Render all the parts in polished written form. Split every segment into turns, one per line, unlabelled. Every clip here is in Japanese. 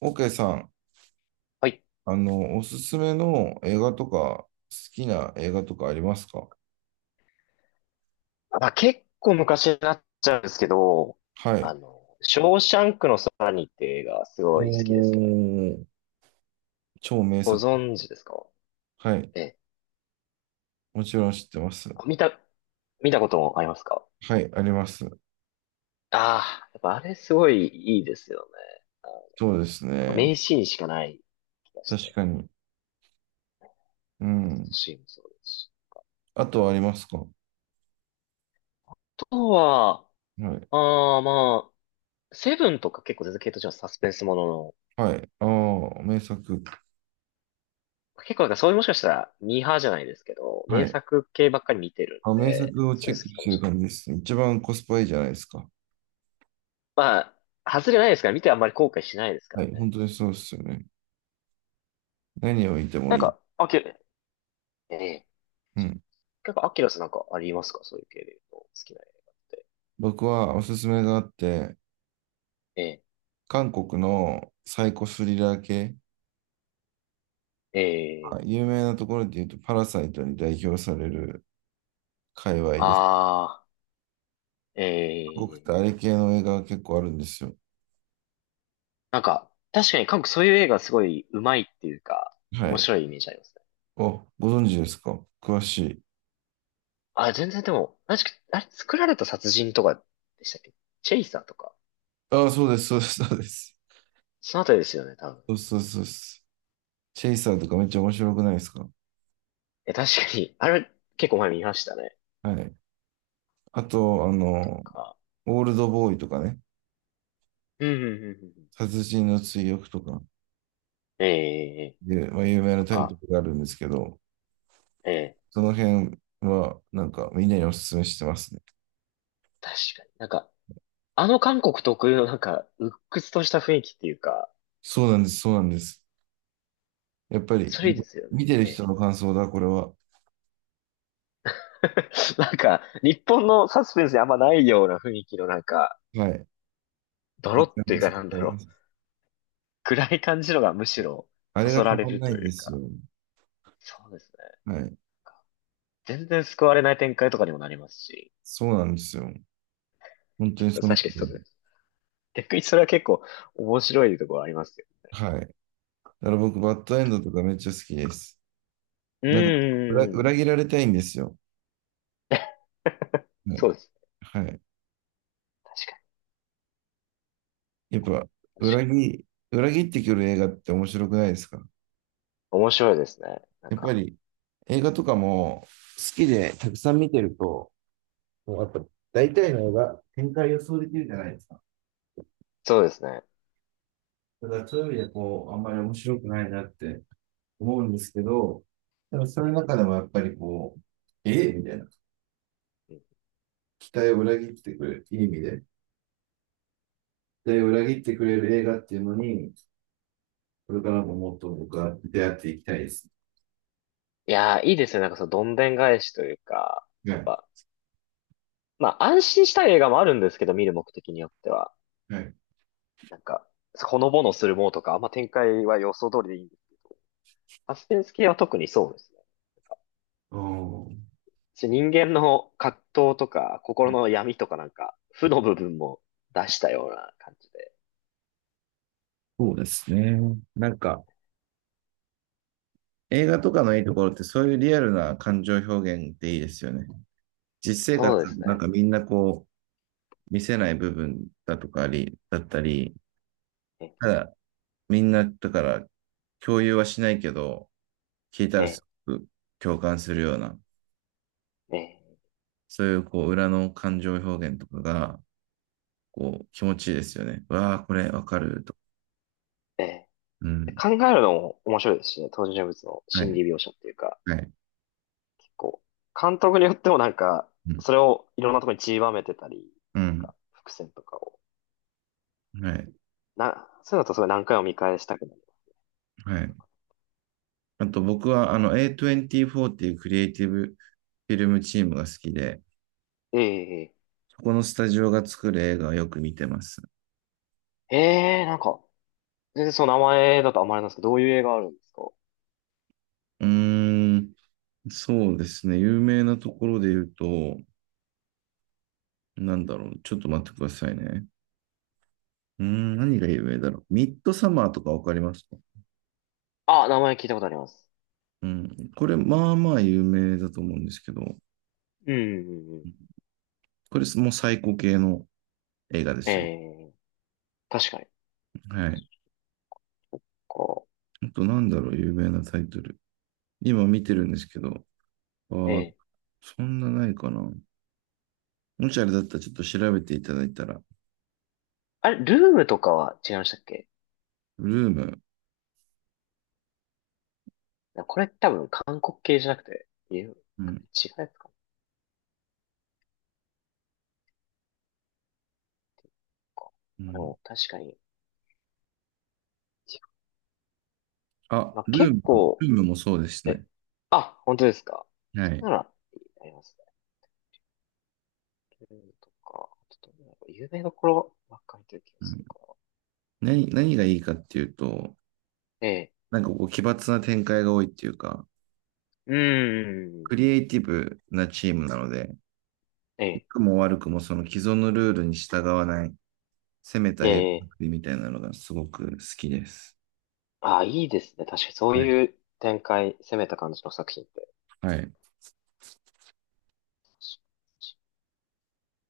オーケーさん、
はい。
おすすめの映画とか、好きな映画とかありますか？
まあ、結構昔になっちゃうんですけど、
はい。
ショーシャンクの空にって映画すごい好きです
お
ね。
ー、超名
ご
作。
存知ですか？
はい。
ええ。
もちろん知ってます。
あ見た、見たこともありますか？
はい、あります。
ああー、やっぱあれすごいいいですよね。
そうです
なんか
ね。
名シーンしかない気がし
確
て。
かに。うん。
シーンもそうですし。
あとはありますか？は
あとは、
い。
まあ、セブンとか結構続けとしてはサスペンスものの、
はい。ああ、名作。
結構なんかそういうもしかしたらミーハーじゃないですけど、
は
名
い。
作系ばっかり見てる
あ、
ん
名
で、
作を
そう
チ
い
ェ
うの
ッ
好
ク
き
し
か
て
も
る
しれない。
感じですね。一番コスパいいじゃないですか。
まあ、外れないですから、見てあんまり後悔しないですか
は
ら
い。
ね。
本当にそうですよね。何を見ても
なん
いい。
か、ええ。
うん。
なんかアキラさんなんかありますか？そういう系で言うと、好きな映画って。
僕はおすすめがあって、
ええ、
韓国のサイコスリラー系、
え
は
え、
い、有名なところで言うと、パラサイトに代表される界隈です。
ああ、え
韓国ってあれ
え。
系の映画が結構あるんですよ。
なんか、確かに韓国そういう映画すごい上手いっていうか、
は
面
い。
白いイメージありますね。
お、ご存知ですか、詳しい。
あ、全然でも、確か、あれ作られた殺人とかでしたっけ？チェイサーとか。
ああ、そうです、そうです、そうです。
そのあたりですよね、多分。
そうそうそうです。チェイサーとかめっちゃ面白くないですか？
え、確かに、あれ結構前見ましたね。
はい。あと、
とか。
オールドボーイとかね、
うん、うん、うん、うん。
殺人の追憶とか
ええ、
で、まあ、有名な
なん
タイト
か、
ルがあるんですけど、
ええ。
その辺はなんかみんなにおすすめしてますね。
確かに。なんか、韓国特有のなんか、鬱屈とした雰囲気っていうか、
そうなんです、そうなんです。やっぱり、
それいいですよね。
見てる
ええ。
人の感想だ、これは。
なんか、日本のサスペンスにあんまないような雰囲気のなんか、
はい。
ドロ
わか
っ
り
てい
ま
う
す、
か
わ
な
か
んだ
りま
ろう。
す。
暗い感じのがむしろ、
あ
そ
れが
そ
た
られ
まん
る
ない
と
んで
いう
す
か。
よ。
そうですね。なん
はい。
か全然救われない展開とかにもなりますし。
そうなんですよ。本当にそ
確か
の通
にそう
り、
です。逆にそれは結構面白いところありますよ。
はい。だから僕、バッドエンドとかめっちゃ好きです。
う
なんか、裏
ー
切
ん。
られたいんですよ。は
そう
い。
です。
はい。
確か
やっぱ、
に。確
裏
かに。
切、裏切ってくる映画って面白くないですか？
面白いですね。なん
やっぱ
か、
り、映画とかも好きでたくさん見てると、もうやっぱ大体の映画、展開予想できるじゃないですか。
そうですね。
だからそういう意味でこう、あんまり面白くないなって思うんですけど、でもそ
え
れの
え、
中でもやっぱりこう、ええみたいな。期待を裏切ってくれる、いい意味で。期待を裏切ってくれる映画っていうのに、これからももっと僕は出会っていきたいです。
いやー、いいですね。なんかそのどんでん返しというか、
は
やっ
い。
ぱ、まあ安心したい映画もあるんですけど、見る目的によっては。
はい。
なんか、ほのぼのするものとか、あんま展開は予想通りでいいんです。サスペンス系は特にそうですね。し人間の葛藤とか、心の闇とかなんか、負の部分も出したような感じで。
そうですね。なんか、映画とかのいいところってそういうリアルな感情表現っていいですよね。実生活、
そうです
なん
ね。
かみんなこう、見せない部分だとかあり、だったり、
え、
ただ、みんな、だから、共有はしないけど、聞いた
え、
らすごく共感するような、
え、
そういう、こう、裏の感情表現とかが、こう、気持ちいいですよね。わあ、これわかると。
え。え
うん。
考えるのも面白いですしね。登場人物の
は
心
い。
理描写っていうか。
はい。
こう、監督によってもなんか、
うん。
それをいろんなところに散りばめてたり、
う
なん
ん。
か、伏線とかを、
はい。
そういうのとすごい何回も見返したくなる。
はい。あと、僕は、A24 っていうクリエイティブフィルムチームが好きで、
ええ、
そこのスタジオが作る映画をよく見てます。
ええ、なんか、全然その名前だとあんまりなんですけど、どういう映画あるんですか？
うーん。そうですね。有名なところで言うと、なんだろう。ちょっと待ってくださいね。うーん、何が有名だろう。ミッドサマーとかわかりますか？
あ、名前聞いたことあります。
うん。これ、まあまあ有名だと思うんですけど、
うん、うん、うん。
これもう最高系の映画で
え
すよ。
え、確かに。
はい。
こ
あと、なんだろう、有名なタイトル。今見てるんですけど、あ
う、
ー、
ええ、
そんなないかな。もしあれだったらちょっと調べていただいたら、
あれ、ルームとかは違いましたっけ？
ルーム。
これ多分韓国系じゃなくて、いう違う
うん。
やつか
う
な。あ
ん、
の、確かに。
あ、
まあ、
ルー
結
ム、
構、
ルームもそうです
え、
ね。
あ、本当ですか？
は
それ
い。
なら、ありますね。ルールとか、ちょっとなんか有名どころばっかりという気が
う
す
ん、
るから。
何がいいかっていうと、
ええ。
なんかこう奇抜な展開が多いっていうか、
うー
ク
ん。
リエイティブなチームなので、
え
良
え。
くも悪くもその既存のルールに従わない、攻めた
え
映画
え。
作りみたいなのがすごく好きです。
あ、いいですね。確かにそう
はい。
いう展開、攻めた感じの作品って。
はい。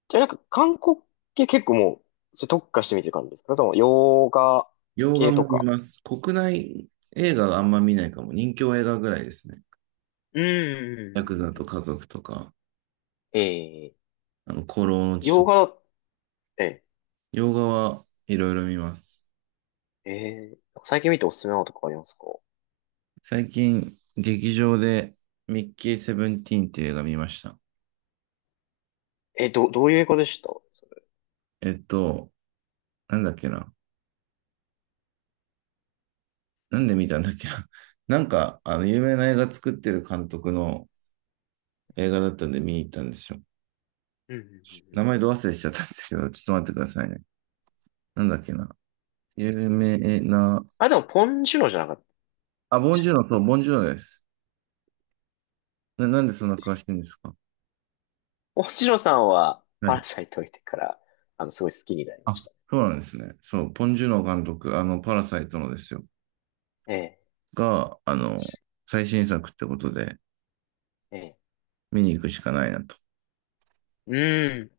じゃあなんか韓国系結構もう、それ特化してみてる感じですか？それとも洋画
洋画
系と
も見
か。
ます。国内映画があんま見ないかも。人気映画ぐらいですね。
うーん。
ヤ
う
ク
ん
ザ
うんう
と
ん、
家族とか、
ええ。
孤狼の血と
洋
か。
画、ええ。
洋画はいろいろ見ます。
ええ。最近見ておすすめなのとかありますか？
最近、劇場でミッキーセブンティーンっていう映画見ました。
え、どういう映画でした？
えっと、なんだっけな。なんで見たんだっけな。なんか、有名な映画作ってる監督の映画だったんで見に行ったんですよ。
うん、うん、うん、う
名
ん、
前ど忘れしちゃったんですけど、ちょっと待ってくださいね。なんだっけな。有名な、
あ、でも、ポンジュノじゃなかった。
あ、ボンジューノ、そう、ボンジューノです。なんでそんな詳しいんですか？
ポンジュノさんは、
は
パ
い。
ラサイト見てから、あの、すごい好きになりま
あ、
した
そうなんですね。そう、ボンジューノ監督、パラサイトのですよ。
ね。
が、最新作ってことで、
ええ、ええ。
見に行くしかないなと。
うん。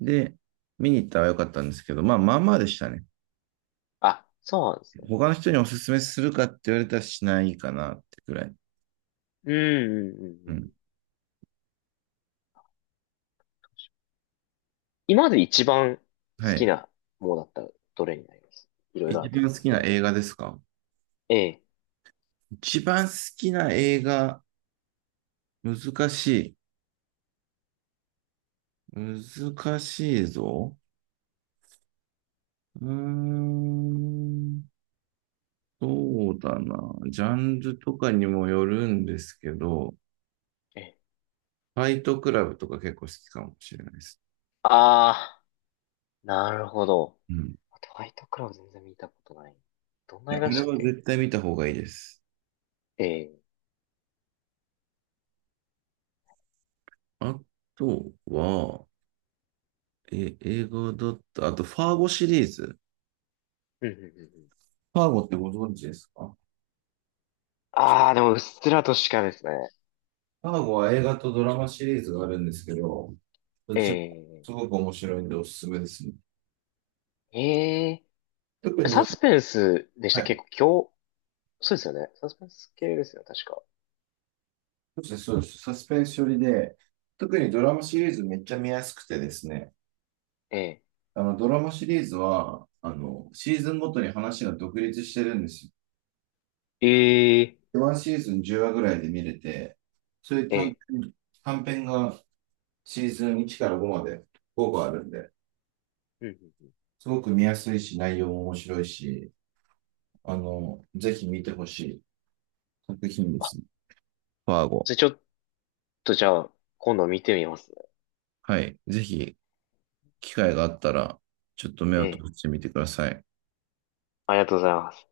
で、見に行ったらよかったんですけど、まあ、まあまあでしたね。
あ、そうなんですね。
他の人におすすめするかって言われたらしないかなってくらい。
うん、うん、うん。う
う
ん、
ん。
今まで一番好
は
き
い。
なものだったら、どれになります？いろいろあ
一
ると思う
番
ん
好
です
き
け
な
ど。
映画ですか？
ええ、
一番好きな映画、難しい。難しいぞ。うーん。そうだな。ジャンルとかにもよるんですけど、
ええ。
ファイトクラブとか結構好きかもしれないです。
ああ、なるほど。
うん。
トワイトクラブ全然見たことない。どん
い
な映
や、
画
あ
でし
れ
たっ
は
け？
絶対見た方がいいです。
ええ、
あとは、え、映画だった。あと、ファーゴシリーズ。
うん、うん、うん。うん、
パーゴってご存知ですか？
ああ、でも、うっすらとしかですね。
パーゴは映画とドラマシリーズがあるんですけど、どっ
え
ちも
え、
すごく面白いんでおすすめですね。
ええ。
特
サ
に、
スペンスでし
は
た。
い、
結構今日、そうですよね。サスペンス系ですよ、確か。
そうです、そうです、サスペンス寄りで、特にドラマシリーズめっちゃ見やすくてですね、
ええ。
あのドラマシリーズはあのシーズンごとに話が独立してるんですよ。
ええ。
ワンシーズン10話ぐらいで見れて、そういう
ええ。
短編がシーズン1から5までご個あるんで、
うんうんうん。
すごく見やすいし、内容も面白いし、ぜひ見てほしい作品です。ファーゴ。
じゃあちょっとじゃあ、今度見てみますね。
はい。ぜひ、機会があったら、ちょっと目
え
を
え。
閉してみてください。
ありがとうございます。